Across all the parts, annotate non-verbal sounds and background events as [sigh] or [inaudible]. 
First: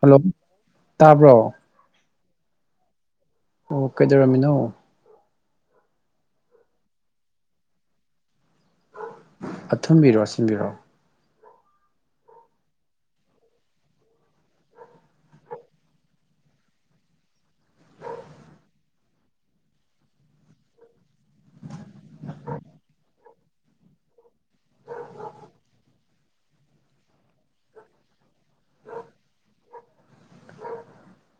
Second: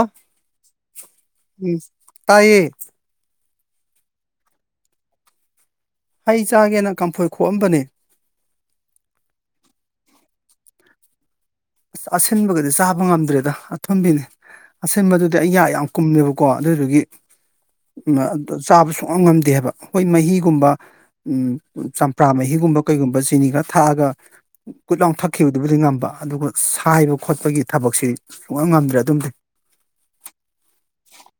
hello ꯇꯥꯕ꯭ꯔꯣ ꯎꯝ ꯇꯥꯏꯌꯦ ꯑꯣ ꯀꯩꯗꯧꯔꯝꯃꯤꯅꯣ ꯍꯩ ꯆꯥꯒꯦꯅ ꯀꯝꯐꯣꯏ ꯈꯣꯛꯑꯝꯕꯅꯦ ꯑꯊꯨꯝꯕꯤꯔꯣ ꯑꯁꯤꯟꯕꯤꯔꯣ ꯑꯁ ꯑꯁꯤꯟꯕꯒꯗꯤ ꯆꯥꯕ ꯉꯝꯗ꯭ꯔꯦꯗ ꯑꯊꯨꯝꯕꯤꯅꯤ ꯑꯁꯤꯟꯕꯗꯨꯗꯤ ꯑꯩ ꯌꯥ ꯌꯥꯝ ꯀꯨꯝꯃꯦꯕꯀꯣ ꯑꯗꯨꯗꯨꯒꯤ ꯎ ꯆꯥꯕ ꯁꯨꯉꯝꯝ ꯉꯝꯗꯦꯕ ꯍꯣꯏ ꯃꯍꯤꯒꯨꯝꯕ ꯎ ꯆꯝꯄ꯭ꯔꯥ ꯃꯍꯤꯒꯨꯝꯕ ꯀꯩꯒꯨꯝꯕ ꯆꯤꯅꯤ ꯈꯔ ꯊꯥꯛꯑꯒ ꯀꯨꯠ ꯂꯥꯎ ꯊꯛꯈꯤꯕꯗꯨꯕꯨꯗꯤ ꯉꯝꯕ ꯑꯗꯨꯒ ꯁꯥꯏꯕ ꯈꯣꯠꯄꯒꯤ ꯊꯕꯛꯁꯤ ꯁꯨꯉꯝ ꯉꯝꯗ꯭ꯔꯦ ꯑꯗꯨꯝꯗꯤ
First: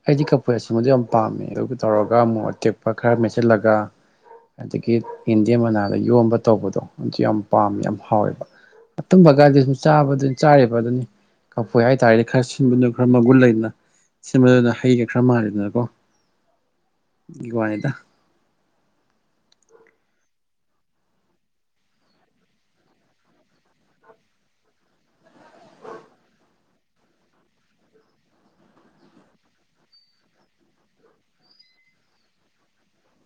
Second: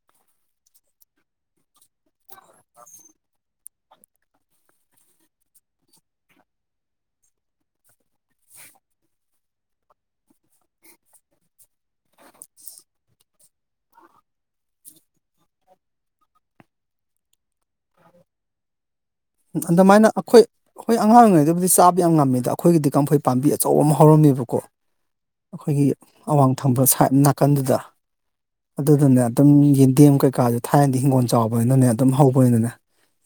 ꯑꯩꯗꯤ ꯀꯐꯣꯢ ꯑꯁꯤꯟꯕꯗꯨ ꯌꯥꯝ ꯄꯥꯝꯃꯦ ꯑꯗꯨꯒ ꯇꯧꯔꯒ ꯃꯔꯣꯛ ꯑꯇꯦꯛꯄ ꯈꯔ ꯃꯦꯠꯁꯤꯜꯂꯒ ꯑꯗꯒꯤ ꯌꯦꯟꯗꯦꯝ ꯃꯅꯥꯗ ꯌꯣꯝꯕ ꯇꯧꯕꯗꯣ ꯑꯗꯨ ꯌꯥꯝ ꯄꯥꯝꯃꯦ ꯌꯥꯝ ꯍꯥꯎꯋꯦꯕ ꯑꯊꯨꯝꯕꯒꯥꯗꯤ ꯁꯨꯝ ꯆꯥꯕꯗꯨ ꯆꯥꯔꯤꯕ ꯑꯗꯨꯅꯤ ꯀꯐꯣꯏ ꯍꯥꯏꯇꯥꯔꯗꯤ ꯈꯔ ꯁꯤꯟꯕꯗꯨꯅ ꯈꯔ ꯃꯒꯨꯟ ꯂꯩꯗꯅ ꯕꯗꯨꯅ ꯍꯩꯒ ꯈꯔ ꯃꯥꯜꯂꯤꯗꯅꯀꯣ ꯑꯗꯨꯒꯤ ꯋꯥꯅꯤꯗ ꯑꯗꯨꯃꯥꯏꯅ ꯑꯈꯣꯏ ꯑꯈꯣꯏ ꯑꯉꯥꯡ ꯑꯣꯢꯔꯤꯉꯩꯗꯕꯨꯗꯤ ꯆꯥꯕ ꯌꯥꯝ ꯉꯝꯃꯤꯗ ꯑꯩꯈꯣꯏꯒꯤꯗꯤ ꯀꯝꯐꯣꯏ ꯄꯥꯝꯕꯤ ꯑꯆꯧꯕꯃ ꯍꯧꯔꯝꯃꯦꯕ ꯀꯣ ꯑꯈꯣꯏꯒꯤ ꯑꯋꯥꯡ ꯊꯪꯕ ꯁꯥꯏꯠ ꯅꯥꯀꯟꯗꯨꯗ ꯑꯗꯨꯗꯅꯦ ꯑꯗꯨꯝ ꯌꯦꯟꯗꯦꯝ ꯀꯩꯀꯥꯁꯦ ꯊꯥꯏꯅꯗꯤ ꯍꯤꯡꯒꯣꯜ ꯆꯥꯎꯕꯅꯤꯅꯅꯦ ꯑꯗꯨꯝ ꯍꯧꯕꯅꯤꯅꯅꯦ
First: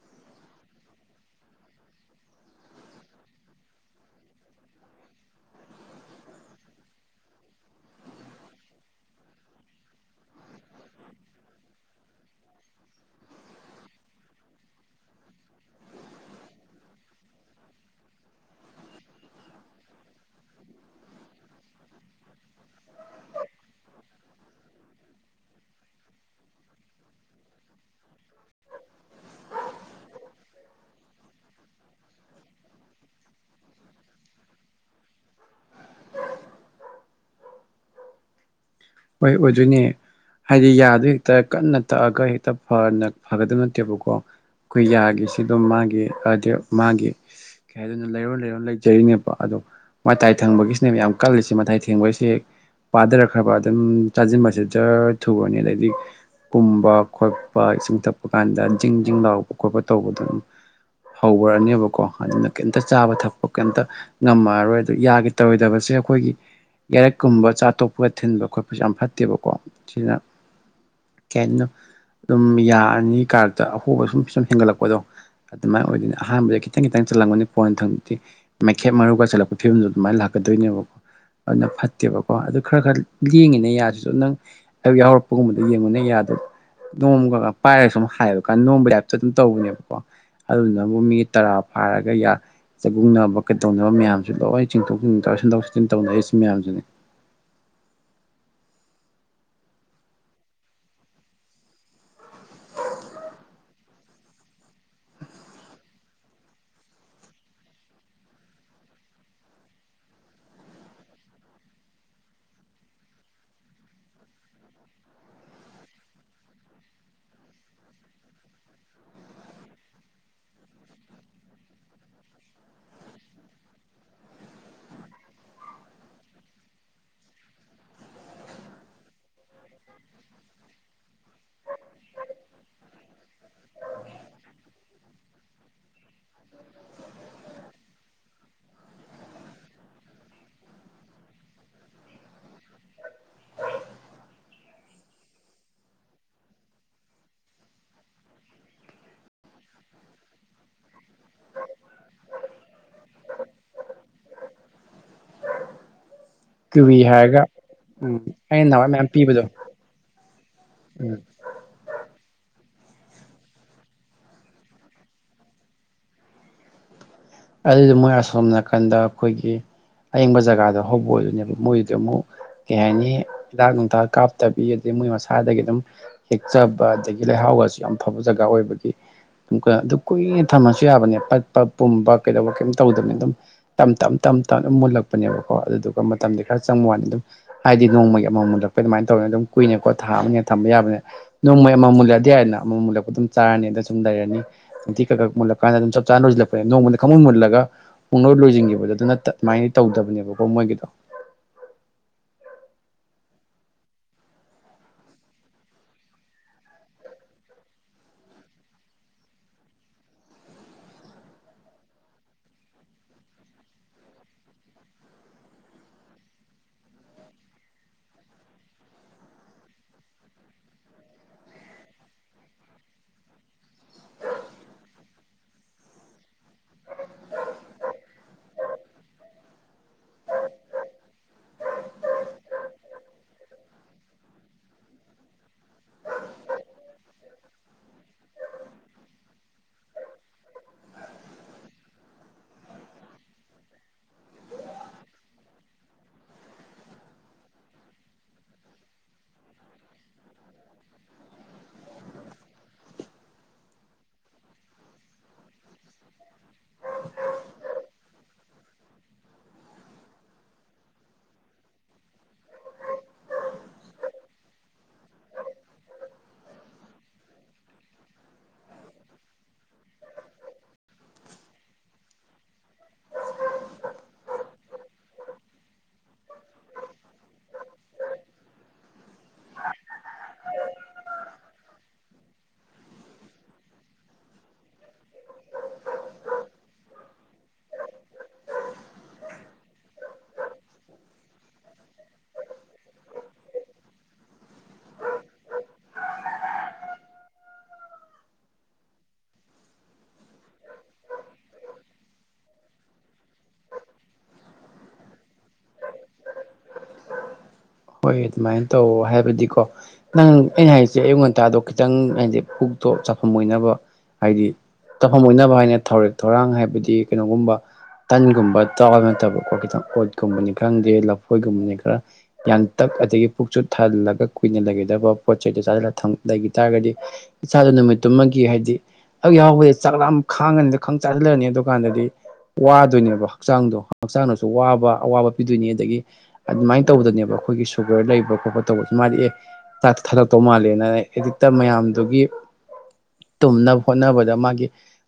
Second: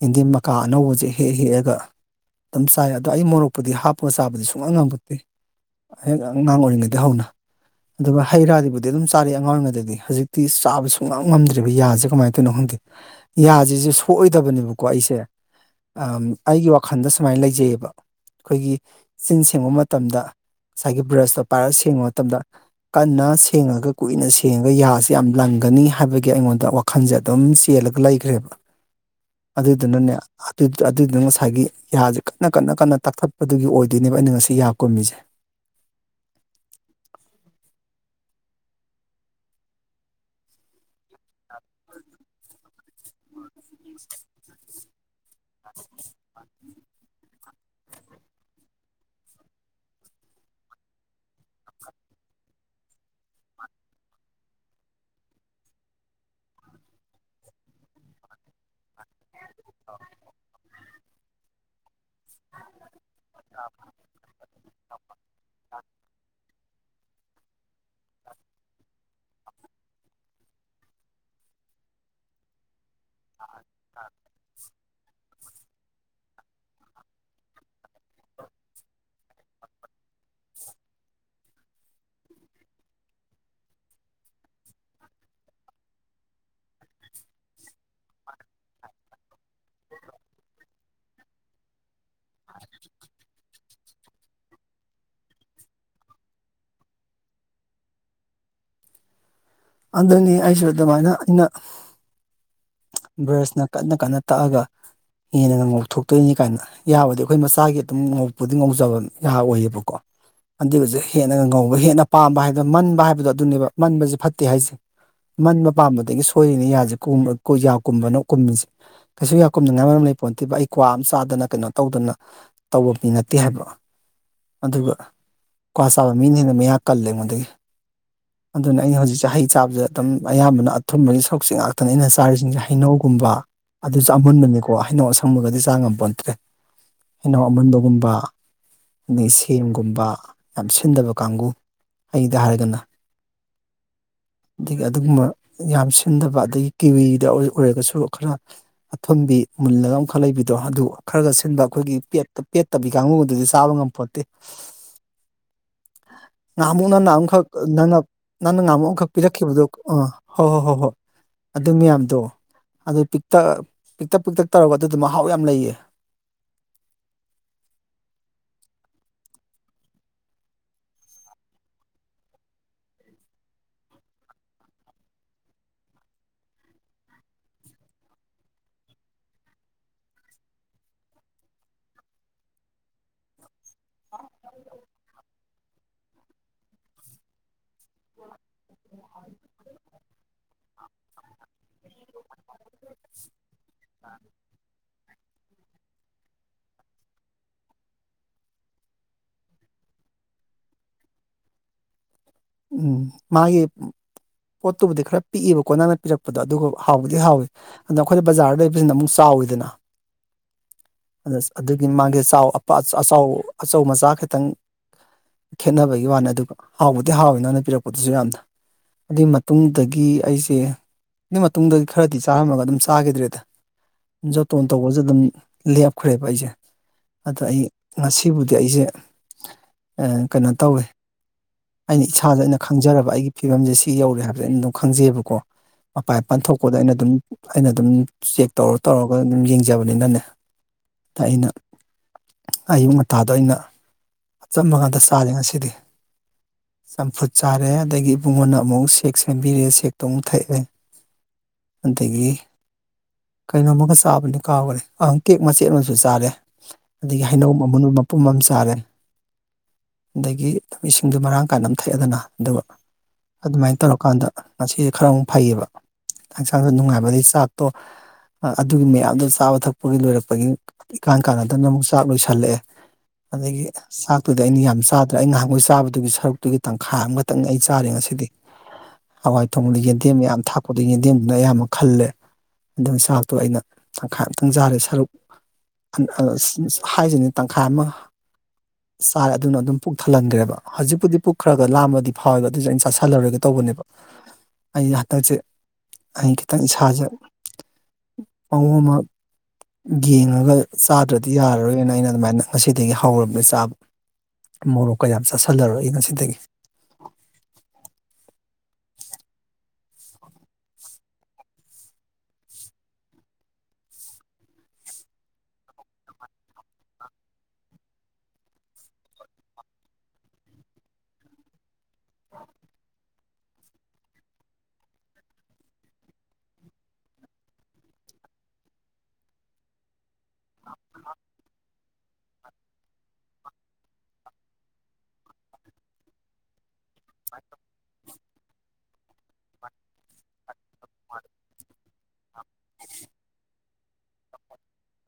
ꯌꯦꯟꯗꯦꯝ ꯃꯀꯥ ꯑꯅꯧꯕꯁꯦ ꯍꯦꯛ ꯍꯦꯛꯑꯒ ꯑꯗꯨꯝ ꯆꯥꯏ ꯑꯗꯣ ꯑꯩ ꯃꯣꯔꯣꯛꯄꯨꯗꯤ ꯍꯥꯞꯄꯒ ꯆꯥꯕꯗꯤ ꯁꯨꯉꯝ ꯉꯝꯃꯛꯇꯦ ꯍꯦꯛ ꯑꯉꯥꯡ ꯑꯣꯏꯔꯤꯉꯩꯗꯒꯤ ꯍꯧꯅ ꯑꯗꯨ ꯍꯩ ꯔꯥꯗꯤꯕꯨꯗꯤ ꯑꯗꯨꯝ ꯆꯥꯔꯤ ꯑꯉꯥꯡ ꯑꯣꯏꯔꯤꯉꯩꯗꯗꯤ ꯍꯧꯖꯤꯛꯇꯤ ꯆꯥꯕ ꯁꯨꯡꯉꯥꯡ ꯉꯝꯗ꯭ꯔꯦꯕ ꯌꯥꯁꯦ ꯀꯃꯥꯏꯅ ꯇꯧꯅꯣ ꯈꯪ ꯌꯥꯁꯤꯁꯨ ꯁꯣꯛꯑꯣꯏꯗꯕꯅꯦꯕꯀꯣ ꯑꯩꯁꯦ ꯑ ꯑꯩꯒꯤ ꯋꯥꯈꯜꯗ ꯁꯨꯃꯥꯏꯅ ꯂꯩꯖꯩꯑꯕ ꯑꯩꯈꯣꯏꯒꯤ ꯆꯤꯟ ꯁꯦꯡꯕ ꯃꯇꯝꯗ ꯉꯁꯥꯏꯒꯤ ꯕ꯭ꯔꯁꯇꯣ ꯄꯥꯏꯔꯒ ꯁꯦꯡꯕ ꯃꯇꯝꯗ ꯀꯟꯅ ꯁꯦꯡꯉꯒ ꯀꯨꯏꯅ ꯁꯦꯡꯉꯒ ꯌꯥꯁꯀ ꯌꯥꯝ ꯂꯪꯒꯅꯤ ꯍꯥꯏꯕꯒꯤ ꯑꯩꯉꯣꯟꯗ ꯋꯥꯈꯜꯁꯦ ꯑꯗꯨꯝ ꯆꯦꯜꯂꯤ ꯂꯒ ꯂꯩꯈ꯭ꯔꯦꯕ ꯑꯗꯨꯗꯨꯅꯅꯦ ꯑꯗꯨꯗꯨꯅ ꯉꯁꯥꯏꯒꯤ ꯌꯥꯖꯦ ꯀꯟꯅ ꯀꯟꯅ ꯀꯟꯅ ꯇꯥꯛꯊꯠꯄꯗꯨꯒꯤ ꯑꯣꯏꯗꯣꯏꯅꯦꯕ ꯑꯩꯅ ꯉꯁꯤ ꯌꯥ ꯀꯨꯝꯃꯤꯁꯦ ꯍꯣꯏ ꯑꯣꯏꯗꯣꯏꯅꯦ ꯍꯥꯏꯗꯤ ꯌꯥꯗ ꯍꯦꯛꯇ ꯀꯟꯅ ꯇꯛꯑꯒ ꯍꯦꯛꯇ ꯐꯅ ꯐꯒꯗꯕ ꯅꯠꯇꯦꯕꯀꯣ ꯀꯨꯢꯔꯛꯑꯗꯤ ꯁꯥꯗꯣ ꯃꯥꯒꯤ ꯍꯥꯏꯗꯤ ꯃꯥꯒꯤ ꯀꯩ ꯍꯥꯏꯗꯣꯢꯅꯣ ꯂꯩꯔꯣꯟ ꯂꯩꯔꯣꯟ ꯂꯩꯖꯔꯤꯅꯦꯕ ꯑꯗꯣ ꯃꯇꯥꯏ ꯊꯪꯕꯒꯤꯁꯤꯅꯦ ꯌꯥꯝ ꯀꯜꯂꯤꯁꯦ ꯃꯇꯥꯏ ꯊꯦꯡꯕꯁꯦ ꯄꯥꯊꯔꯛꯈ꯭ꯔꯕ ꯑꯗꯨꯝ ꯆꯥꯁꯤꯟꯕꯁꯤꯗ ꯖꯔ ꯊꯨꯨꯔꯅꯤ ꯑꯗꯩꯗꯤ ꯀꯨꯝꯕ ꯈꯣꯠꯄ ꯏꯁꯤꯡ ꯊꯛꯄ ꯀꯥꯟꯗ ꯖꯤꯡ ꯖꯤꯡ ꯂꯥꯎꯄ ꯈꯣꯠꯄ ꯇꯧꯕꯗ ꯑꯗꯨꯝ ꯍꯧꯒ꯭ꯔꯅꯤꯕ ꯀꯣ ꯑꯗꯨꯅ ꯀꯩꯝꯇ ꯆꯥꯕ ꯊꯛꯄ ꯀꯩꯝꯇ ꯉꯝꯃꯔꯔꯣꯏ ꯑꯗꯨ ꯌꯥꯒꯤ ꯇꯧꯔꯣꯏꯗꯕꯁꯦ ꯑꯩꯈꯣꯏꯒꯤ ꯌꯥꯏꯔꯛꯀꯨꯝꯕ ꯆꯥ ꯑꯇꯣꯞꯄꯒ ꯊꯤꯟꯕ ꯈꯣꯠꯄꯖꯦ ꯌꯥꯝ ꯐꯠꯇꯦꯕꯀꯣ ꯁꯤꯅ ꯀꯩꯍꯥꯢꯗꯣꯅꯣ ꯑꯗꯨꯝ ꯌꯥ ꯅꯤ ꯀꯥꯔꯛꯇ ꯑꯍꯣꯕ ꯁꯨꯝ ꯁꯨꯝ ꯍꯦꯟꯒꯠꯂꯛꯄꯗꯣ ꯑꯗꯨꯃꯥꯏꯅ ꯑꯣꯏꯗꯣꯢꯅꯤ ꯑꯍꯥꯟꯕꯗ ꯈꯤꯇꯪ ꯈꯤꯇꯪ ꯆꯜꯂꯝꯒꯅꯤ ꯀꯣꯟꯅ ꯊꯪꯗꯗꯤ ꯃꯩꯈꯦꯠ ꯃꯔꯨꯒ ꯆꯠꯂꯛꯄ ꯐꯤꯕꯝꯗ ꯑꯗꯨꯃꯥꯏ ꯂꯥꯛꯀꯗꯣꯏꯅꯤ ꯅꯕ ꯑꯗꯣ ꯐꯠꯇꯦꯕꯀꯣ ꯑꯗꯨ ꯈꯔ ꯈꯔ ꯂꯦꯡꯉꯤꯅꯦ ꯌꯥꯁꯤꯁꯨ ꯅꯪ ꯌꯥꯎꯔꯛꯄꯒꯨꯝꯕꯗ ꯌꯦꯡꯉꯨꯅꯦ ꯌꯥꯗꯣ ꯅꯣꯡꯃꯒꯒ ꯄꯥꯏꯔꯒ ꯁꯨꯝ ꯍꯥꯏꯕꯀꯥꯟ ꯅꯣꯝꯝꯕꯩ ꯍꯥꯏꯞꯇ ꯑꯗꯨꯝ ꯇꯧꯕꯅꯦꯕꯀꯣ ꯑꯗꯨꯗꯨꯅꯕꯨ ꯃꯤ ꯇꯔꯥ ꯐꯥꯔꯒ ꯌꯥ ꯆꯛꯒꯨꯡꯅꯕ ꯀꯩꯗꯧꯅꯕ ꯃꯌꯥꯝꯁꯨ ꯂꯣꯏ ꯆꯤꯡꯊꯣꯛ ꯁꯤꯟꯗꯣꯛ ꯁꯤꯖꯤꯟ ꯇꯧꯅꯩ ꯁꯤ ꯃꯌꯥꯝꯁꯤꯅꯤ [inaudible] ꯑꯗꯨꯅꯦ ꯑꯩꯁꯨ ꯑꯗꯨꯃꯥꯏꯅ ꯑꯗꯨꯅ ꯕ꯭ꯔꯁꯅ ꯀꯟꯅ ꯀꯟꯅ ꯇꯛꯑꯒ ꯍꯦꯟꯅ ꯉꯧꯊꯣꯛꯇꯣꯏꯅꯤ ꯀꯥꯏꯅ ꯌꯥꯕꯨꯗꯤ ꯑꯩꯈꯣꯏ ꯃꯆꯥꯒꯤ ꯑꯗꯨꯝ ꯉꯣꯛꯄꯨꯗꯤ ꯉꯧꯖꯕ ꯌꯥ ꯑꯣꯏꯌꯦꯕꯀꯣ ꯑꯗꯨꯁꯨ ꯍꯦꯟꯅ ꯉꯧꯕ ꯍꯦꯟꯅ ꯄꯥꯝꯕ ꯍꯥꯏꯕ ꯃꯟꯕ ꯍꯥꯏꯕꯗꯣ ꯑꯗꯨꯅꯦꯕ ꯃꯟꯕꯁꯦ ꯐꯠꯇꯦ ꯍꯥꯏꯁꯦ ꯃꯟꯕ ꯄꯥꯝꯕꯗꯒꯤ ꯁꯣꯏꯔꯤꯅꯤ ꯌꯥꯁꯦ ꯌꯥ ꯀꯨꯝꯕꯅꯣ ꯀꯨꯝꯃꯤꯁꯦ ꯀꯩꯁꯨ ꯌꯥ ꯀꯨꯝꯗꯉꯥꯏ ꯃꯔꯝ ꯂꯩ ꯄꯣꯟꯊꯤꯕ ꯑꯩ ꯀ꯭ꯋꯥ ꯑꯃ ꯆꯥꯗꯅ ꯀꯩꯅꯣ ꯇꯧꯗꯅ ꯇꯧꯕ ꯃꯤ ꯅꯠꯇꯦ ꯍꯥꯏꯕ ꯑꯗꯨꯒ ꯀ꯭ꯋꯥ ꯆꯥꯕ ꯃꯤꯅ ꯍꯦꯟꯅ ꯃꯌꯥ ꯀꯜꯂꯦ ꯑꯩꯉꯣꯟꯗꯒꯤ ꯑꯗꯨꯅ ꯑꯩꯅ ꯍꯧꯖꯤꯛ ꯍꯩ ꯆꯥꯕꯁꯦ ꯑꯗꯨꯝ ꯑꯌꯥꯝꯕꯅ ꯑꯊꯨꯝꯕꯒꯤ ꯁꯔꯨꯛꯁꯦ ꯉꯥꯛꯇꯅꯤ ꯑꯩꯅ ꯆꯥꯔꯤꯁꯤꯡꯁꯦ ꯍꯩꯅꯧꯒꯨꯝꯕ ꯑꯗꯨꯁꯨ ꯑꯃꯨꯟꯕꯅꯤꯀꯣ ꯍꯩꯅꯧ ꯑꯁꯪꯕꯒꯗꯤ ꯆꯥ ꯉꯝꯄꯣꯠꯇ꯭ꯔꯦ ꯍꯩꯅꯧ ꯑꯃꯨꯟꯕꯒꯨꯝꯕ ꯑꯗꯩ ꯁꯦꯝꯒꯨꯝꯕ ꯌꯥꯝ ꯁꯤꯟꯗꯕ ꯀꯥꯡꯒꯨ ꯍꯩꯗ ꯍꯥꯏꯔꯒꯅ [inaudible] ꯑꯗꯒꯤ ꯑꯗꯨꯒꯨꯝꯕ ꯌꯥꯝ ꯁꯤꯟꯗꯕ ꯑꯗꯒꯤ ꯀꯤꯋꯤꯗ ꯑꯣꯏꯔꯒꯁꯨ ꯈꯔ ꯑꯊꯨꯝꯕꯤ ꯃꯨꯜꯂꯒ ꯑꯃꯈꯛ ꯂꯩꯕꯤꯗꯣ ꯑꯗꯨ ꯈꯔ ꯈ ꯁꯤꯟꯕ ꯑꯩꯈꯣꯏꯒꯤ ꯄꯦ ꯄꯦꯠꯇꯕꯤ ꯀꯥꯡꯕꯨꯗꯨꯗꯤ ꯆꯥꯕ ꯉꯝꯄꯣꯠꯇꯦ ꯅꯍꯥꯟꯃꯨꯛ ꯀꯤꯋꯤ ꯅꯪꯅ ꯍꯥꯏꯔꯒ ꯑꯃꯨꯛꯈꯛ ꯅꯪꯅ ꯑꯃꯨꯛꯈꯛ ꯅꯪꯅ ꯎꯝ ꯅꯪꯅ ꯑꯩꯅ ꯉꯍꯥꯃꯨ ꯅꯍꯥꯟꯋꯥꯏ ꯃꯌꯥꯝ ꯑꯃꯈꯛ ꯄꯤꯕꯗꯣ ꯄꯤꯔꯛꯈꯤꯕꯗꯨꯣ ꯑꯥ ꯍꯣꯏ ꯍꯣꯏ ꯍꯣꯏ ꯍꯣꯏ ꯎꯝ ꯑꯗꯨꯌꯥꯝ ꯗꯣ ꯑꯗꯨ ꯄꯤꯛꯇꯛ ꯄꯤꯛꯇꯛ ꯄꯤꯛꯇꯛ ꯇꯧꯔꯒ ꯑꯗꯨꯗ ꯃꯍꯥꯎ ꯌꯥꯝ ꯂꯩꯌꯦ [inaudible] ꯑꯗꯨꯗ ꯃꯣꯏ ꯑꯁꯣꯝ ꯅꯥꯀꯟꯗ ꯑꯩꯈꯣꯏꯒꯤ ꯑꯌꯤꯡꯕ ꯖꯒꯗ ꯍꯦꯕ ꯞꯀꯩ ꯍꯥꯏꯅꯤ ꯍꯤꯗꯛ ꯅꯨꯊꯛ ꯀꯞꯇꯕꯤ ꯃꯣꯏ ꯃꯁꯥꯗꯒꯤ ꯑꯗꯨꯝ ꯍꯦꯛꯆꯕ ꯑꯗꯒꯤ ꯂꯩꯍꯥꯎꯒꯁꯨ ꯌꯥꯝ ꯐꯕ ꯖꯒꯥ ꯑꯣꯏꯕꯒꯤ ꯑꯗꯨ ꯀꯨꯏꯅ ꯊꯝꯃꯁꯨ ꯌꯥꯕꯅꯦ ꯄꯠꯄ ꯄꯨꯝꯕ ꯀꯩ ꯇꯧꯗꯕꯅꯤ ꯑꯗꯨꯝ ꯇꯞꯅ ꯇꯞꯅ ꯃꯨꯜꯂꯛꯄꯅꯦꯕꯀꯣ ꯑꯗꯨꯗꯨ ꯃꯇꯝꯗꯤ ꯈꯔ ꯆꯪꯕ ꯋꯥꯅꯤ ꯑꯗꯨꯝ ꯍꯥꯏꯗꯤ ꯅꯣꯡꯃꯒꯤ ꯑꯃꯃꯨꯜꯂꯛꯄꯩ ꯑꯗꯨꯃꯥꯏꯅ ꯇꯧꯔ ꯑꯗꯨꯝ ꯀꯨꯏꯅ ꯈꯣꯠ ꯊꯥꯕꯅꯤꯅ ꯊꯝꯕ ꯌꯥꯕꯅꯤꯅ ꯅꯣꯡꯃ ꯑꯦꯃꯥꯎ ꯃꯨꯜꯂꯗꯤ ꯌꯥꯔꯦꯗꯅ ꯑꯃꯃꯝꯨꯂꯛꯄ ꯑꯗꯨꯝ ꯆꯥꯔꯅꯤ ꯑꯗ ꯁꯨꯝ ꯂꯩꯔꯅꯤ ꯑꯇꯤ ꯈꯛ ꯃꯨꯂꯀꯥꯟꯗ ꯑꯗꯨꯝ ꯆꯞ ꯆꯥꯅ ꯂꯁꯤꯜꯂꯛꯄ ꯅꯣꯡꯃꯗ ꯈꯪꯃꯣꯏ ꯃꯨꯜꯂꯒ ꯄꯨꯡꯅꯧ ꯂꯣꯏꯁꯤꯟꯈꯤꯕꯗꯣ ꯑꯗꯨꯅ ꯑꯗꯨꯃꯥꯏꯅ ꯇꯧꯗꯕꯅꯦꯕꯀꯣ ꯃꯣꯏꯒꯤꯗꯣ ꯎꯝ ꯃꯥꯒꯤ ꯄꯣꯠꯇꯨꯕꯨꯗꯤ ꯈꯔ ꯄꯤꯛꯏꯕꯀꯣ ꯅꯪꯅ ꯄꯤꯔꯛꯄꯗꯣ ꯑꯗꯨꯒ ꯍꯥꯎꯕꯨꯗꯤ ꯍꯥꯎꯏ ꯑꯗꯣ ꯑꯩꯈꯣꯏꯅ ꯕꯖꯥꯔꯗ ꯂꯩꯕꯁꯤꯅ ꯑꯃꯨꯛ ꯆꯥꯎ ꯍꯥꯎꯏꯗꯅ ꯑꯗꯨꯒꯤ ꯃꯥꯡꯒꯤ ꯑꯥ ꯑꯆꯧ ꯃꯆꯥ ꯈꯤꯇꯪ ꯈꯦꯠꯅꯕꯒꯤ ꯋꯥꯅꯦ ꯑꯗꯨꯒ ꯍꯥꯎꯕꯗꯤ ꯍꯥꯎꯋꯤ ꯅꯅ ꯄꯤꯔꯛꯄꯗꯨꯁꯨ ꯌꯥꯝꯅ ꯑꯗꯨꯏ ꯃꯇꯨꯡꯗꯒꯤ ꯑꯩꯁꯦ ꯑꯗꯨꯏ ꯃꯇꯨꯡꯗꯤ ꯈꯔꯗꯤ ꯆꯥꯔꯝꯃꯒ ꯑꯗꯨꯝ ꯆꯥꯈꯤꯗ꯭ꯔꯦꯗ ꯖꯇꯣꯟ ꯇꯧꯕꯁꯨ ꯑꯗꯨꯝ ꯂꯦꯞꯈ꯭ꯔꯦꯕ ꯑꯩꯁꯦ ꯑꯗꯣ ꯑꯩ ꯉꯁꯤꯕꯨꯗꯤ ꯑꯩꯁꯦ ꯀꯩꯅꯣ ꯇꯧꯋꯦ ꯑꯩꯅ ꯏꯁꯥꯗ ꯑꯩꯅ ꯈꯪꯖꯔꯕ ꯑꯩꯒꯤ ꯐꯤꯕꯝꯁꯦ ꯁꯤ ꯌꯧꯔꯦ ꯍꯥꯏꯕꯁꯦ ꯑꯩꯅ ꯑꯗꯨꯝ ꯈꯪꯖꯩꯑꯕꯀꯣ ꯃꯄꯥꯥꯟ ꯃꯄꯥꯟ ꯊꯣꯛꯄꯗ ꯑꯩꯅ ꯑꯗꯨꯝ ꯑꯩꯅ ꯑꯗꯨꯝ ꯆꯦꯛ ꯇꯧꯔ ꯇꯧꯔꯒ ꯑꯗꯨꯝ ꯌꯦꯡꯖꯕꯅꯤꯅꯅꯦ ꯇꯥꯏꯅ ꯑꯌꯨꯛ ꯉꯟꯇꯥꯗ ꯑꯩꯅ ꯑꯆꯝꯕ ꯉꯥꯇ ꯆꯥꯥꯁꯦ ꯉꯁꯤꯗꯤ ꯆꯝꯐꯨꯠ ꯆꯥꯔꯦ ꯑꯗꯒꯤ ꯏꯕꯨꯡꯉꯣꯅ ꯑꯃꯨꯛ ꯁꯦꯛ ꯁꯦꯝꯕꯤꯔꯛꯑꯦ ꯁꯦꯛꯇꯣ ꯑꯃꯨꯛ ꯊꯛꯑꯦ ꯑꯗꯒꯤ ꯀꯩꯅꯣꯝꯃꯒ ꯆꯥꯕꯅꯤ ꯀꯥꯎꯕꯅꯤ ꯑꯍꯪ ꯀꯦꯛ ꯃꯆꯦꯠ ꯑꯃꯁꯨ ꯆꯥꯔꯦ ꯑꯗꯒꯤ ꯍꯩꯅꯧ ꯑꯃ ꯃꯄꯨꯝ ꯑꯃ ꯆꯥꯔꯦ ꯑꯗꯒꯤ ꯗꯨ ꯃꯔꯥꯡ ꯀꯥꯏꯅ ꯑꯃ ꯊꯛꯑꯦꯗꯅ ꯑꯗꯨꯒ ꯑꯗꯨꯃꯥꯏꯅ ꯇꯧꯔꯀꯥꯟꯗ ꯉꯁꯤꯁꯦ ꯈꯔ ꯑꯃꯨꯛ ꯐꯩꯌꯦꯕ ꯥꯍꯛꯁꯥꯡꯗꯣ ꯅꯨꯡꯉꯥꯏꯕꯒꯤ ꯆꯥꯛꯇꯣ ꯑꯗꯨꯒꯤ ꯃꯌꯥꯝꯗꯣ ꯆꯥꯕ ꯊꯛꯄꯒꯤ ꯂꯣꯏꯔꯛꯄꯒꯤ ꯏꯀꯥꯟ ꯀꯥꯟꯅꯗꯅ ꯑꯃꯨꯛ ꯆꯥꯛ ꯂꯣꯏꯁꯤꯜꯂꯛꯑꯦ ꯑꯗꯒꯤ ꯆꯥꯛꯇꯨꯗꯤ ꯑꯩꯅ ꯌꯥꯝ ꯆꯥꯗ꯭ꯔꯦ ꯑꯩ ꯉꯍꯥꯡꯈꯣꯏ ꯆꯥꯕ ꯑꯗꯨꯒꯤ ꯁꯔꯨꯛꯇꯨꯒꯤ ꯇꯪꯈꯥꯏ ꯑꯃꯈꯛꯇꯪꯅꯤ ꯑꯩ ꯆꯥꯔꯦ ꯉꯁꯤꯗꯤ ꯍꯋꯥꯏ ꯊꯣꯡꯗ ꯌꯦꯟꯗꯦꯝ ꯌꯥꯝ ꯊꯥꯛꯄꯗ ꯌꯦꯟꯗꯦꯝꯗꯨꯅ ꯑꯌꯥꯝꯕ ꯈꯜꯂꯦ ꯑꯗꯨ ꯆꯥꯛꯇꯣ ꯑꯩꯅ ꯇꯪꯈꯥꯏ ꯑꯃꯝꯇꯪ ꯆꯥꯔꯦ ꯁꯔꯨꯛ ꯍꯥꯏꯁꯤꯅꯤ ꯇꯪꯈꯥꯏ ꯑꯃ ꯆꯥꯔ ꯑꯗꯨꯅ ꯑꯗꯨꯝ ꯄꯨꯛ ꯊꯜꯍꯟꯈ꯭ꯔꯦꯕ ꯍꯧꯖꯤꯛꯄꯨꯗꯤ ꯄꯨꯛꯈ꯭ꯔꯒ ꯂꯥꯝꯃꯗꯤ ꯐꯥꯎꯋꯦꯕ ꯑꯗꯨꯁꯨ ꯑꯩꯅ ꯆꯥꯥꯁꯜꯂꯔꯣꯏꯒꯦ ꯇꯧꯕꯅꯦꯕ ꯑꯩ ꯍꯥꯇꯥꯛꯁꯦ ꯑꯩ ꯈꯤꯇꯪ ꯏꯁꯥꯥꯁꯦ ꯃꯑꯣꯡ ꯑꯃ ꯌꯦꯡꯉꯒ ꯆꯥꯗ꯭ꯔꯗꯤ ꯌꯥꯔꯔꯣꯏꯅ ꯑꯩꯅ ꯑꯗꯨꯃꯥꯏꯅ ꯉꯁꯤꯗꯒꯤ ꯍꯧꯔꯕꯅꯤ ꯆꯥꯕ ꯎ ꯃꯣꯔꯣꯛꯀ ꯌꯥꯝ ꯆꯥꯁꯤꯜꯂꯔꯣꯏ ꯉꯁꯤꯗꯒꯤ ꯍꯣꯏ ꯑꯗꯨꯃꯥꯏꯅ ꯇꯧꯑꯣ ꯍꯥꯏꯕꯗꯤꯀꯣ ꯅꯪ ꯑꯩꯅ ꯍꯥꯏꯁꯦ ꯑꯌꯨꯛ ꯉꯟꯇꯥꯗꯣ ꯈꯤꯇꯪ ꯍꯥꯏꯗꯤ ꯄꯨꯛ ꯇꯣ ꯆꯈꯝ ꯑꯣꯏꯅꯕ ꯍꯥꯏꯗꯤ ꯆꯈꯝꯝ ꯑꯣꯏꯅꯕ ꯍꯥꯏꯅ ꯊꯧꯔꯦꯛ ꯊꯧꯔꯥꯡ ꯍꯥꯏꯕꯗꯤ ꯀꯩꯅꯣꯒꯨꯝꯕ ꯇꯟꯒꯨꯝꯕ ꯇꯥꯎ ꯍꯥꯢꯕ ꯅꯠꯇꯕꯀꯣ ꯈꯤꯇꯪ ꯑꯣꯠꯀꯨꯝꯕꯅꯤ ꯈꯪꯗꯦ ꯂꯐꯣꯏꯒꯨꯝꯕꯅꯤ ꯈꯔ ꯌꯥꯟꯇꯛ ꯑꯗꯒꯤ ꯄꯨꯛ ꯆꯨꯠ ꯊꯥꯍꯜꯂꯒ ꯀꯨꯏꯅ ꯂꯩꯒꯗꯕ ꯄꯣꯠ ꯆꯩꯩꯗꯣ ꯆꯁꯜ ꯂꯩꯈꯤ ꯇꯥꯔꯒꯗꯤ ꯏꯆꯥꯗ ꯅꯨꯃꯤꯠꯇꯨꯃꯒꯤ ꯍꯥꯏꯗꯤ ꯑꯩ ꯌꯥꯎꯕꯗ ꯆꯥꯛꯥ ꯈꯥꯡꯉꯅꯤꯗ ꯈꯪ ꯆꯥꯁꯤꯜꯂꯅꯤ ꯑꯗꯨꯀꯥꯟꯗꯗꯤ ꯋꯥꯗꯣꯏꯅꯦꯕ ꯍꯛꯆꯥꯡꯗꯣ ꯍꯛꯆꯥꯡꯗꯁꯨ ꯋꯥꯕ ꯑꯋꯥꯕ ꯄꯤꯗꯣꯏꯅꯤ ꯑꯗꯒꯤ ꯑꯗꯨꯃꯥꯏꯅ ꯇꯧꯕꯗꯅꯦꯕ ꯑ ꯑꯩꯈꯣꯏꯒꯤ ꯁꯨꯒꯔ ꯂꯩꯕ ꯈꯣꯠꯄ ꯇꯧꯕꯁꯤ ꯃꯥꯗꯤ ꯑꯦ ꯆꯥꯛ ꯊꯥꯂꯛꯇꯧ ꯃꯥꯜꯂꯦꯅ ꯑꯦꯗꯤꯛꯇ ꯃꯌꯥꯝꯗꯨꯒꯤ ꯇꯨꯝꯅꯕ ꯍꯣꯠꯅꯕꯗ ꯃꯥꯒꯤ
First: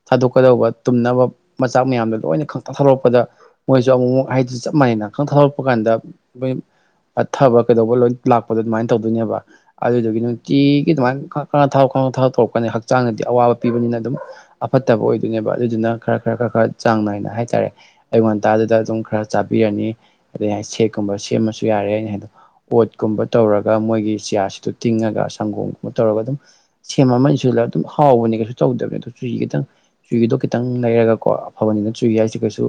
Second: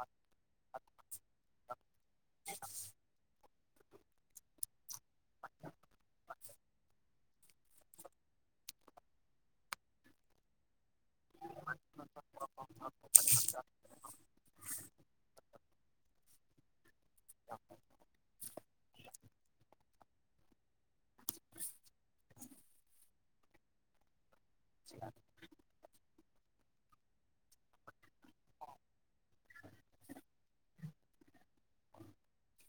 ꯊꯥꯗꯣꯛꯀꯗꯧꯕ ꯇꯨꯝꯅꯕ ꯃꯆꯥꯛ ꯃꯌꯥꯝꯗꯣ ꯂꯣꯏꯅ ꯈꯛꯇ ꯊꯗꯣꯂꯛꯄꯗ ꯃꯣꯏ ꯑꯗꯨꯁꯨ ꯑꯃꯨꯛ ꯑꯃꯨꯛ ꯍꯥꯏ ꯆꯞ ꯃꯥꯟꯅꯩꯅ ꯈ ꯊꯥꯗꯣꯔꯛꯄ ꯀꯥꯟꯗ ꯑꯩꯈꯣꯏ ꯄꯠꯊꯕ ꯀꯩꯗꯧꯕ ꯂꯣꯏ ꯂꯥꯛꯄꯗꯣ ꯑꯗꯨꯃꯥꯏꯅ ꯇꯧꯗꯣꯏꯅꯦꯕ ꯑꯗꯨꯗꯨꯒꯤ ꯅꯨꯡꯇꯤꯒꯤ ꯑꯗꯨꯃꯥꯏꯅ ꯈꯔ ꯈꯔ ꯊꯥꯎ ꯈꯪꯊꯥꯎ ꯇꯧꯔꯛꯄ ꯄꯅꯦ ꯍꯛꯆꯥꯡꯗꯗꯤ ꯑꯋꯥꯕ ꯄꯤꯕꯅꯤꯅ ꯑꯗꯨꯝ ꯑꯐꯠ ꯐꯠꯇꯕ ꯑꯣꯏꯗꯣꯏꯅꯦꯕ ꯑꯗꯨꯗꯨꯅ ꯈꯔ ꯈꯔ ꯈꯔ ꯈꯔ ꯆꯥꯡ ꯅꯥꯏꯅ ꯍꯥꯏꯇꯥꯔꯦ ꯑꯌꯨ ꯉꯟꯇꯥꯗꯨꯗ ꯑꯗꯨꯝ ꯈꯔ ꯆꯥꯕꯤꯔꯅꯤ ꯅꯤ ꯑꯗꯩ ꯑꯩ ꯁꯦꯛꯀꯨꯝꯕ ꯁꯦꯝꯃꯁꯨ ꯌꯥꯔꯦ ꯑꯩꯅ ꯍꯥꯏꯗꯣ ꯑꯣꯠꯀꯨꯝꯕ ꯇꯧꯔꯒ ꯃꯣꯏꯒꯤ ꯆꯤꯌꯥꯁꯤꯗ ꯇꯤꯡꯉꯒ ꯁꯪꯒꯣꯝꯒꯨꯝꯕ ꯇꯧꯔꯒ ꯑꯗꯨꯝ ꯁꯦꯝ ꯑꯃ ꯏꯖꯨ ꯂ ꯑꯗꯨꯝ ꯍꯥꯎꯕꯅꯦ ꯀꯩꯁꯨ ꯇꯧꯗꯕꯅꯦ ꯑꯣ ꯆꯨꯖꯤ ꯈꯤꯇꯪ ꯆꯨꯍꯤꯗꯣ ꯈꯤꯇꯪ ꯂꯩꯔꯒꯀꯣ ꯑꯐꯕꯅꯤꯅ ꯆꯨꯏ ꯍꯥꯏꯁꯤ ꯀꯩꯁꯨ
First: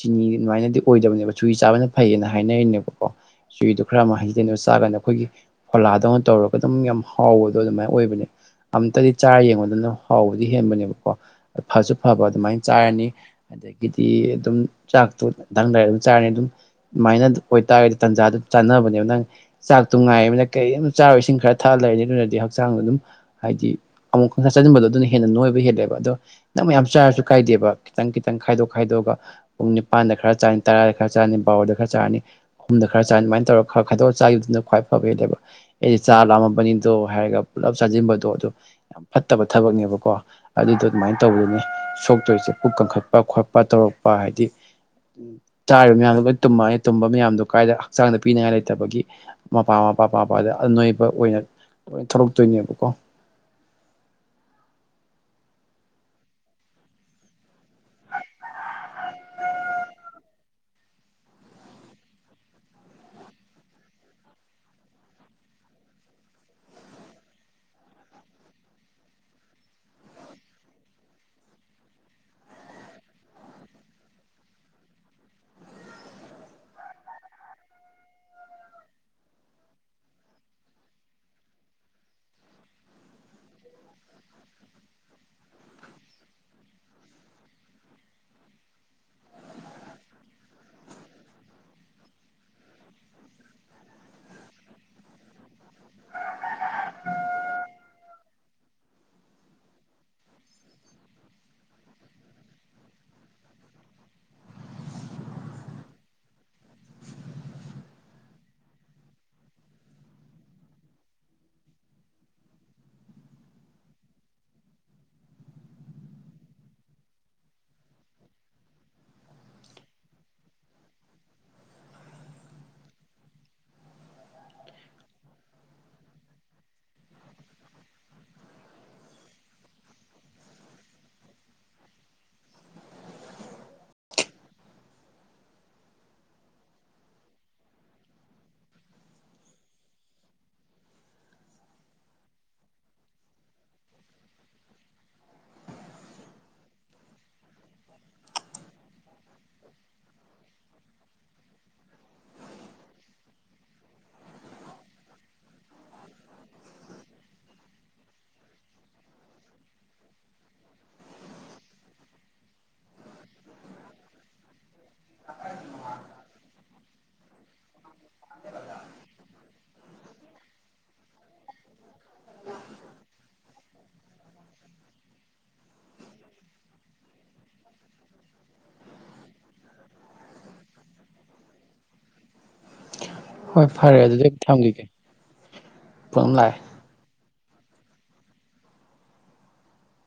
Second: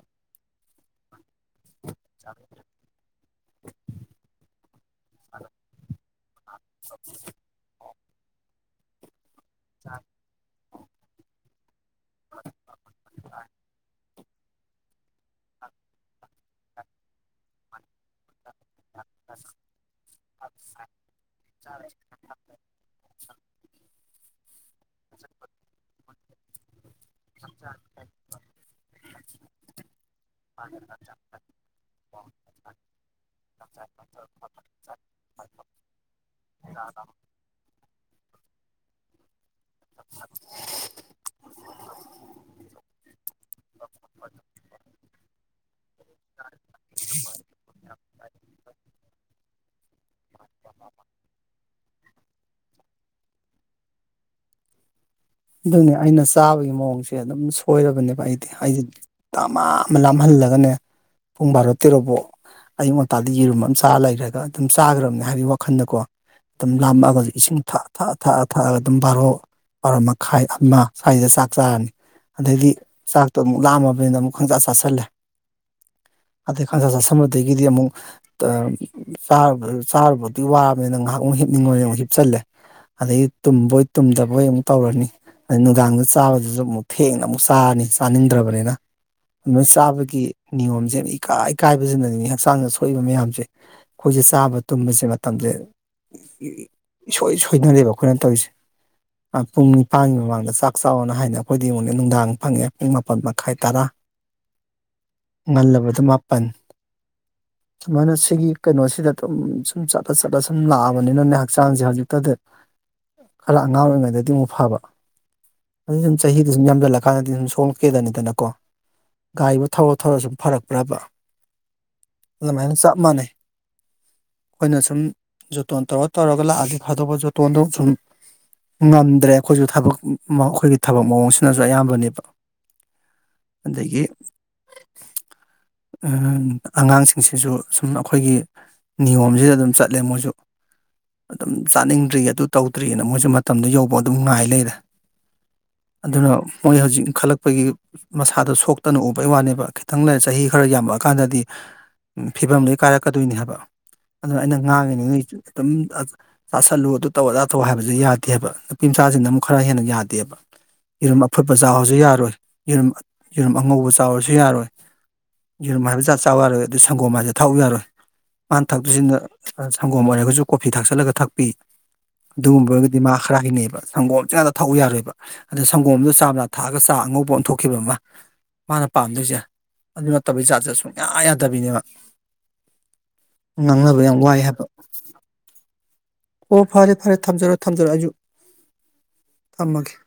ꯆꯤꯅꯤ ꯑꯗꯨꯃꯥꯏꯅꯗꯤ ꯑꯣꯏꯗꯕꯅꯦꯕ ꯆꯨꯍꯤ ꯆꯥꯕꯅ ꯐꯩꯌꯦꯅ ꯍꯥꯏꯅꯔꯤꯅꯦꯕꯀꯣ ꯆꯨꯍꯤꯗꯣ ꯈꯔ ꯑꯃ ꯍꯩꯖꯅꯔꯒ ꯆꯥꯀꯥꯟꯗ ꯑꯩꯈꯣꯏꯒꯤ ꯐꯣꯂꯥꯗꯧꯅ ꯇꯧꯔ ꯑꯗꯨꯝ ꯌꯥꯝ ꯍꯥꯎꯕꯗꯣ ꯑꯗꯨꯃꯥꯏꯅ ꯑꯣꯏꯕꯅꯦ ꯑꯝꯇꯗꯤ ꯆꯥꯔ ꯌꯦꯡꯉꯣ ꯗꯨ ꯍꯥꯎꯕꯗꯤ ꯍꯦꯟꯕꯅꯦꯕ ꯀꯣ ꯐꯁꯨ ꯐꯕ ꯑꯗꯨꯃꯥꯏꯅ ꯆꯥꯔꯅꯤ ꯑꯗꯒꯤꯗꯤ ꯑꯗꯨꯝ ꯆꯥꯛꯇꯣ ꯇꯪ ꯂꯩꯔꯒ ꯆꯥꯔꯅꯤ ꯑꯗꯨꯝ ꯑꯗꯨꯃꯥꯏꯅ ꯑꯣꯏꯇꯥꯔꯒꯗꯤ ꯇꯥꯟꯖꯥꯗꯨ ꯆꯥꯅꯕꯅꯦꯕ ꯅꯪ ꯆꯥꯛꯇꯨ ꯉꯥꯏꯕ ꯅꯪ ꯀꯔꯤꯝ ꯆꯥꯔ ꯏꯁꯤꯡ ꯈꯔ ꯊꯛꯑ ꯂꯩꯅꯤ ꯑꯗꯨꯅꯗꯤ ꯍꯛꯆꯥꯡꯗꯣ ꯑꯗꯨꯝ ꯍꯥꯏꯗꯤ ꯑꯃꯨꯛ ꯈꯪꯆꯥ ꯆꯠꯁꯤꯟꯕꯗꯣ ꯑꯗꯨꯅ ꯍꯦꯟꯅ ꯅꯣꯏꯕ ꯍꯦꯜꯂꯦꯕ ꯑꯗꯣ ꯅ ꯃꯌꯥꯝ ꯆꯔꯁꯨ ꯀꯥꯏꯗꯦꯕ ꯈꯤꯇꯪ ꯈꯤꯇꯪ ꯈꯥꯏꯗꯣꯛ ꯈꯥꯏꯗꯣꯛ ꯑꯗꯨꯒ ꯄꯨꯡ ꯅꯤꯄꯥꯟꯗ ꯈꯔ ꯆꯥꯔꯅꯤ ꯇꯔꯥꯗ ꯈꯔ ꯆꯥꯔꯅꯤ ꯕꯥꯔꯣꯗ ꯈꯔ ꯆꯥꯔꯅꯤ ꯑꯍꯨꯝꯗ ꯈꯔ ꯆꯥꯔꯅꯤ ꯑꯗꯨꯃꯥꯏ ꯇꯧꯔ ꯈꯔ ꯈꯥꯏꯗꯣꯛꯒ ꯆꯥꯈꯤꯕꯗꯨꯅ ꯈ꯭ꯋꯥꯏ ꯐꯕ ꯍꯦꯜꯂꯦꯕ ꯑꯩꯗꯤ ꯆꯥꯛ ꯂꯥꯝꯃꯕꯅꯤꯗꯣ ꯍꯥꯏꯔꯒ ꯄꯨꯂꯞ ꯆꯥꯁꯤꯟ ꯕꯗꯣ ꯑꯗꯨ ꯌꯥꯝ ꯐꯠꯇꯕ ꯊꯕꯛꯅꯦꯕꯀꯣ ꯑꯗꯨꯗꯣ ꯑꯗꯨꯃꯥꯏꯅ ꯇꯧꯕꯗꯨꯅꯦ ꯁꯣꯛꯇꯣꯏꯁꯦ ꯄꯨꯛ ꯀꯟꯈꯠ ꯄ ꯈꯣꯠꯄ ꯇꯧꯔꯛꯄ ꯍꯥꯏꯗꯤ ꯎ ꯆꯥꯔꯤꯕ ꯃꯌꯥꯝꯗꯣ ꯂꯣꯏ ꯇꯨꯝꯃꯛꯅꯤ ꯇꯨꯝꯕ ꯃꯌꯥꯝꯗꯨ ꯀꯥꯏꯗ ꯍꯛꯆꯥꯡꯗ ꯄꯤꯅꯤꯡꯉꯥꯏ ꯂꯩꯇꯕꯒꯤ ꯃꯄꯥ ꯃꯄꯥ ꯄꯥꯕ ꯑꯗ ꯅꯣꯢ ꯄ꯭ꯔꯝ ꯑꯣꯏꯅ ꯂꯣꯏ ꯊꯧꯔꯛꯇꯣꯏꯅꯦꯕꯀꯣ [inaudible] ꯑꯗꯨꯅꯦ ꯑꯩꯅ ꯆꯥꯕꯒꯤ ꯃꯑꯣꯡꯁꯦ ꯑꯗꯨꯝ ꯁꯣꯏꯔꯕꯅꯦꯕ ꯑꯩꯗꯤ ꯑꯩꯁꯦ ꯗꯥꯃ ꯑꯃ ꯂꯥꯝꯍꯜ ꯍꯜꯂꯒꯅꯦ ꯄꯨꯡ ꯕꯥꯔꯣ ꯇꯦꯔꯣꯕꯧ ꯑꯌꯨꯛ ꯉꯟꯇꯥꯗ ꯌꯦꯔꯨꯝ ꯑꯃ ꯆ ꯂꯩꯒ꯭ꯔꯒ ꯑꯗꯨꯝ ꯆꯥꯈ꯭ꯔꯕꯅꯦ ꯍꯥꯏꯕꯒꯤ ꯋꯥꯈꯜꯗꯀꯣ ꯑꯗꯨꯝ ꯂꯥꯝꯃꯛꯑꯒꯁꯨ ꯏꯁꯤꯡ ꯊꯥꯛꯑ ꯊꯥꯛꯑ ꯊꯥꯛꯑꯒ ꯑꯗꯨꯝ ꯕꯥꯔꯣ ꯕꯥꯔꯣꯃ ꯈꯥꯢ ꯑꯃ ꯁ꯭ꯋꯥꯏꯖꯤꯗ ꯆꯥꯛ ꯆꯥꯔꯅꯤ ꯑꯗꯩꯗꯤ ꯆꯥꯛꯇꯣ ꯑꯃꯨꯛ ꯂꯥꯝꯃꯕꯅꯤꯅ ꯑꯃꯨꯛ ꯈꯪꯆꯥ ꯆꯥꯥꯁꯜꯂꯦ ꯑꯗꯩ ꯈꯪꯆꯥ ꯆꯥꯁꯟꯕꯗꯒꯤꯗꯤ ꯑꯃꯨꯛ ꯇ ꯑ ꯆꯥꯔꯨꯕ ꯆꯥꯔꯨꯕꯗꯨꯢ ꯋꯥꯔꯕꯅꯤꯅ ꯉꯥꯏꯍꯥꯛ ꯑꯃꯨ ꯃꯨꯛ ꯃꯣꯢ ꯑꯃꯨꯛ ꯍꯤꯞꯆꯜꯂꯦ ꯑꯗꯒꯤ ꯇꯨꯝꯕꯣꯏ ꯇꯨꯝꯗꯕꯣꯏ ꯑꯃꯨꯛ ꯇꯧꯔꯅꯤ ꯑꯗꯩ ꯅꯨꯡꯗꯥꯡꯗ ꯆꯥꯕꯗꯨꯁꯨ ꯑꯃꯨꯛ ꯊꯦꯡꯅ ꯑꯃꯨꯛ ꯆꯥꯔꯅꯤ ꯆꯥꯅꯤꯡꯗ꯭ꯔꯕꯅꯤꯅ ꯑꯗꯨꯅ ꯆꯥꯕꯒꯤ ꯅꯤꯌꯣꯝꯁꯦ ꯏꯀꯥꯏ ꯏꯀꯥꯏꯕꯁꯤꯅꯅꯤ ꯍꯛꯆꯥꯡꯗ ꯁꯣꯛꯏꯕ ꯃꯌꯥꯝꯁꯦ ꯑꯩꯈꯣꯏ ꯆꯥꯕ ꯇꯨꯝꯕꯁꯦ ꯃꯇꯝꯁꯦ ꯏ ꯏ ꯏꯁꯣꯏ ꯁꯣꯏꯅꯔꯦꯕ ꯑꯩꯈꯣꯏꯅ ꯇꯧꯔꯤꯁꯦ ꯑ ꯄꯨꯡ ꯄꯥꯟꯒꯤ ꯃꯃꯥꯡꯗ ꯆꯥꯛ ꯆꯥꯑꯣꯅ ꯍꯥꯏꯅꯦ ꯑꯩꯈꯣꯏꯗꯤ ꯌꯦꯡꯉꯨꯅꯦ ꯅꯨꯡꯗꯥꯡ ꯐꯪꯉꯦ ꯄꯨꯡ ꯃꯥꯄꯜ ꯃꯈꯥꯏ ꯇꯔꯥ ꯉꯜꯂꯕꯗ ꯃꯥꯄꯟ ꯁꯨꯃꯥꯏꯅ ꯁꯤꯒꯤ ꯀꯩꯅꯣꯁꯤꯗ ꯑꯗꯨꯝ ꯁꯨꯝ ꯆꯠꯂ ꯆꯠꯂ ꯁꯨꯝ ꯂꯥꯛꯑꯕꯅꯤꯅꯅꯦ ꯍꯛꯆꯥꯡꯁꯦ ꯍꯧꯖꯤꯛꯇꯗ ꯈꯔ ꯑꯉꯥꯡ ꯑꯣꯏꯔꯤꯉꯩꯗꯗꯤ ꯑꯃꯨꯛ ꯐꯕ ꯑꯗꯨ ꯁꯨꯝ ꯆꯍꯤꯗꯤ ꯁꯨꯝ ꯌꯥꯝꯁꯤꯜꯂꯀꯥꯟꯗꯗꯤ ꯁꯨꯝ ꯁꯣꯛꯀꯦꯗꯅꯤꯗꯅꯀꯣ ꯒꯔꯤꯕꯨ ꯊꯧꯔ ꯊꯧꯔ ꯁꯨꯝ ꯐꯔꯛꯄ꯭ꯔꯕ ꯑꯗꯨꯃꯥꯏꯅ ꯆꯞ ꯃꯥꯟꯅꯩ ꯑꯩꯈꯣꯏꯅ ꯁꯨꯝ ꯖꯣꯇꯣꯟ ꯇꯧꯔ ꯇꯧꯔꯒ ꯂꯥꯛꯑꯗꯤ ꯐꯗꯧꯕ ꯖꯣꯇꯣꯟꯗꯣ ꯁꯨꯝ ꯉꯝꯗ꯭ꯔꯦ ꯑꯩꯈꯣꯏꯁꯨ ꯊꯕꯛ ꯃ ꯑꯩꯈꯣꯏꯒꯤ ꯊꯕꯛ ꯃꯑꯣꯡꯁꯤꯅꯁꯨ ꯑꯌꯥꯝꯕꯅꯦꯕ ꯑꯗꯒꯤ ꯑꯉꯥꯡ ꯑꯉꯥꯡꯁꯤꯡꯁꯤꯁꯨ ꯁꯨꯝ ꯑꯩꯈꯣꯏꯒꯤ ꯅꯤꯌꯣꯝꯁꯤꯗ ꯑꯗꯨꯝ ꯆꯠꯂꯦ ꯃꯣꯏꯁꯨ ꯑꯗꯨꯝ ꯆꯥꯅꯤꯡꯗ꯭ꯔꯤ ꯑꯗꯨ ꯇꯧꯗ꯭ꯔꯤꯅ ꯃꯣꯏꯁꯨ ꯃꯇꯝꯗꯣ ꯌꯧꯕ ꯑꯗꯨꯝ ꯉꯥꯏ ꯂꯩꯔꯦ ꯑꯗꯨꯅ ꯃꯣꯏ ꯍꯧꯖꯤꯛ ꯏꯟꯈꯜꯂꯛꯄꯒꯤ ꯃꯁꯥꯗꯣ ꯁꯣꯛꯇꯅ ꯎ ꯕꯩ ꯋꯥꯅꯦꯕ ꯈꯤꯇꯪ ꯂꯩꯔ ꯆꯍꯤ ꯈꯔ ꯌꯥꯝꯃꯛꯑꯀꯥꯟꯗꯗꯤ ꯐꯤꯕꯝ ꯂꯣꯢ ꯀꯥꯏꯔꯛꯀꯗꯣꯏꯅꯦ ꯍꯥꯏꯕ ꯑꯗꯨ ꯑꯩꯅ ꯉꯥꯡꯉꯤꯅꯤ ꯅꯣꯢ ꯑꯗꯨꯝ ꯆꯥꯥꯁꯜꯂꯨ ꯑꯗꯨ ꯇꯧ ꯑꯗꯥ ꯇꯧ ꯍꯥꯏꯕꯗꯣ ꯌꯥꯗꯦꯕ ꯅꯨꯄꯤ ꯃꯆꯥꯁꯤꯡꯅ ꯑꯃꯨꯛ ꯈꯔ ꯍꯦꯟꯅ ꯌꯥꯗꯦꯕ ꯌꯦꯔꯨꯝ ꯑꯐꯨꯠꯄ ꯆꯥꯎꯑꯣꯁꯨ ꯌꯥꯔꯣꯏ ꯌꯦꯔꯨꯝ ꯌꯦꯔꯨꯝ ꯑꯉꯧꯕ ꯆꯥꯎꯑꯣꯁꯨ ꯌꯥꯔꯣꯏ ꯌꯦꯔꯨꯝ ꯍꯥꯏꯕ ꯖꯥꯠ ꯆꯥꯎ ꯌꯥꯔꯣꯏ ꯑ ꯑꯗꯨ ꯁꯪꯒꯣꯝ ꯍꯥꯏꯕꯁꯦ ꯊꯥꯛꯎ ꯌꯥꯔꯣꯏ ꯃꯥꯅ ꯊꯛꯇꯣꯢꯁꯤꯅ ꯁꯪꯒꯣꯝ ꯑꯣꯏꯔꯒꯁꯨ ꯀꯣꯐꯤ ꯊꯥꯛꯆꯜꯂꯒ ꯊꯛꯄꯤ ꯑꯗꯨꯒꯨꯝꯕ ꯑꯣꯢꯔꯒꯗꯤ ꯃꯥ ꯈꯔ ꯍꯩꯅꯩꯕ ꯁꯪꯒꯣꯝꯁꯤ ꯉꯥꯛꯇ ꯊꯛꯎ ꯌꯥꯔꯣꯏꯕ ꯑꯗꯩ ꯁꯪꯒꯣꯝꯗꯨ ꯆꯥ ꯃꯅꯥ ꯊꯥꯛꯑꯒ ꯆꯥ ꯑꯉꯧꯕ ꯑꯣꯟꯊꯣꯛꯈꯤꯕ ꯑꯃ ꯃꯥꯅ ꯄꯥꯝꯗꯣꯏꯁꯦ ꯑꯗꯨ ꯅꯠꯇꯕꯩ ꯖꯥꯠꯁꯦ ꯁꯨꯡꯌꯥ ꯌꯥꯗꯕꯤꯅꯦꯕ ꯍꯣꯏ ꯐꯔꯦ ꯉꯥꯡꯅꯕ ꯌꯥꯝ ꯑꯗꯨꯗꯤ ꯑꯩ ꯋꯥꯏ ꯍꯥꯏꯕ ꯊꯝꯈꯤꯒꯦ ꯐꯣꯟ ꯑꯃ ꯂꯥꯛꯑꯦ ꯑꯣ ꯐꯔꯦ ꯐꯔꯦ ꯊꯝꯖꯔꯣ ꯊꯝꯖꯔꯣ ꯑꯩꯁꯨ ꯊꯝꯃꯒꯦ [inaudible]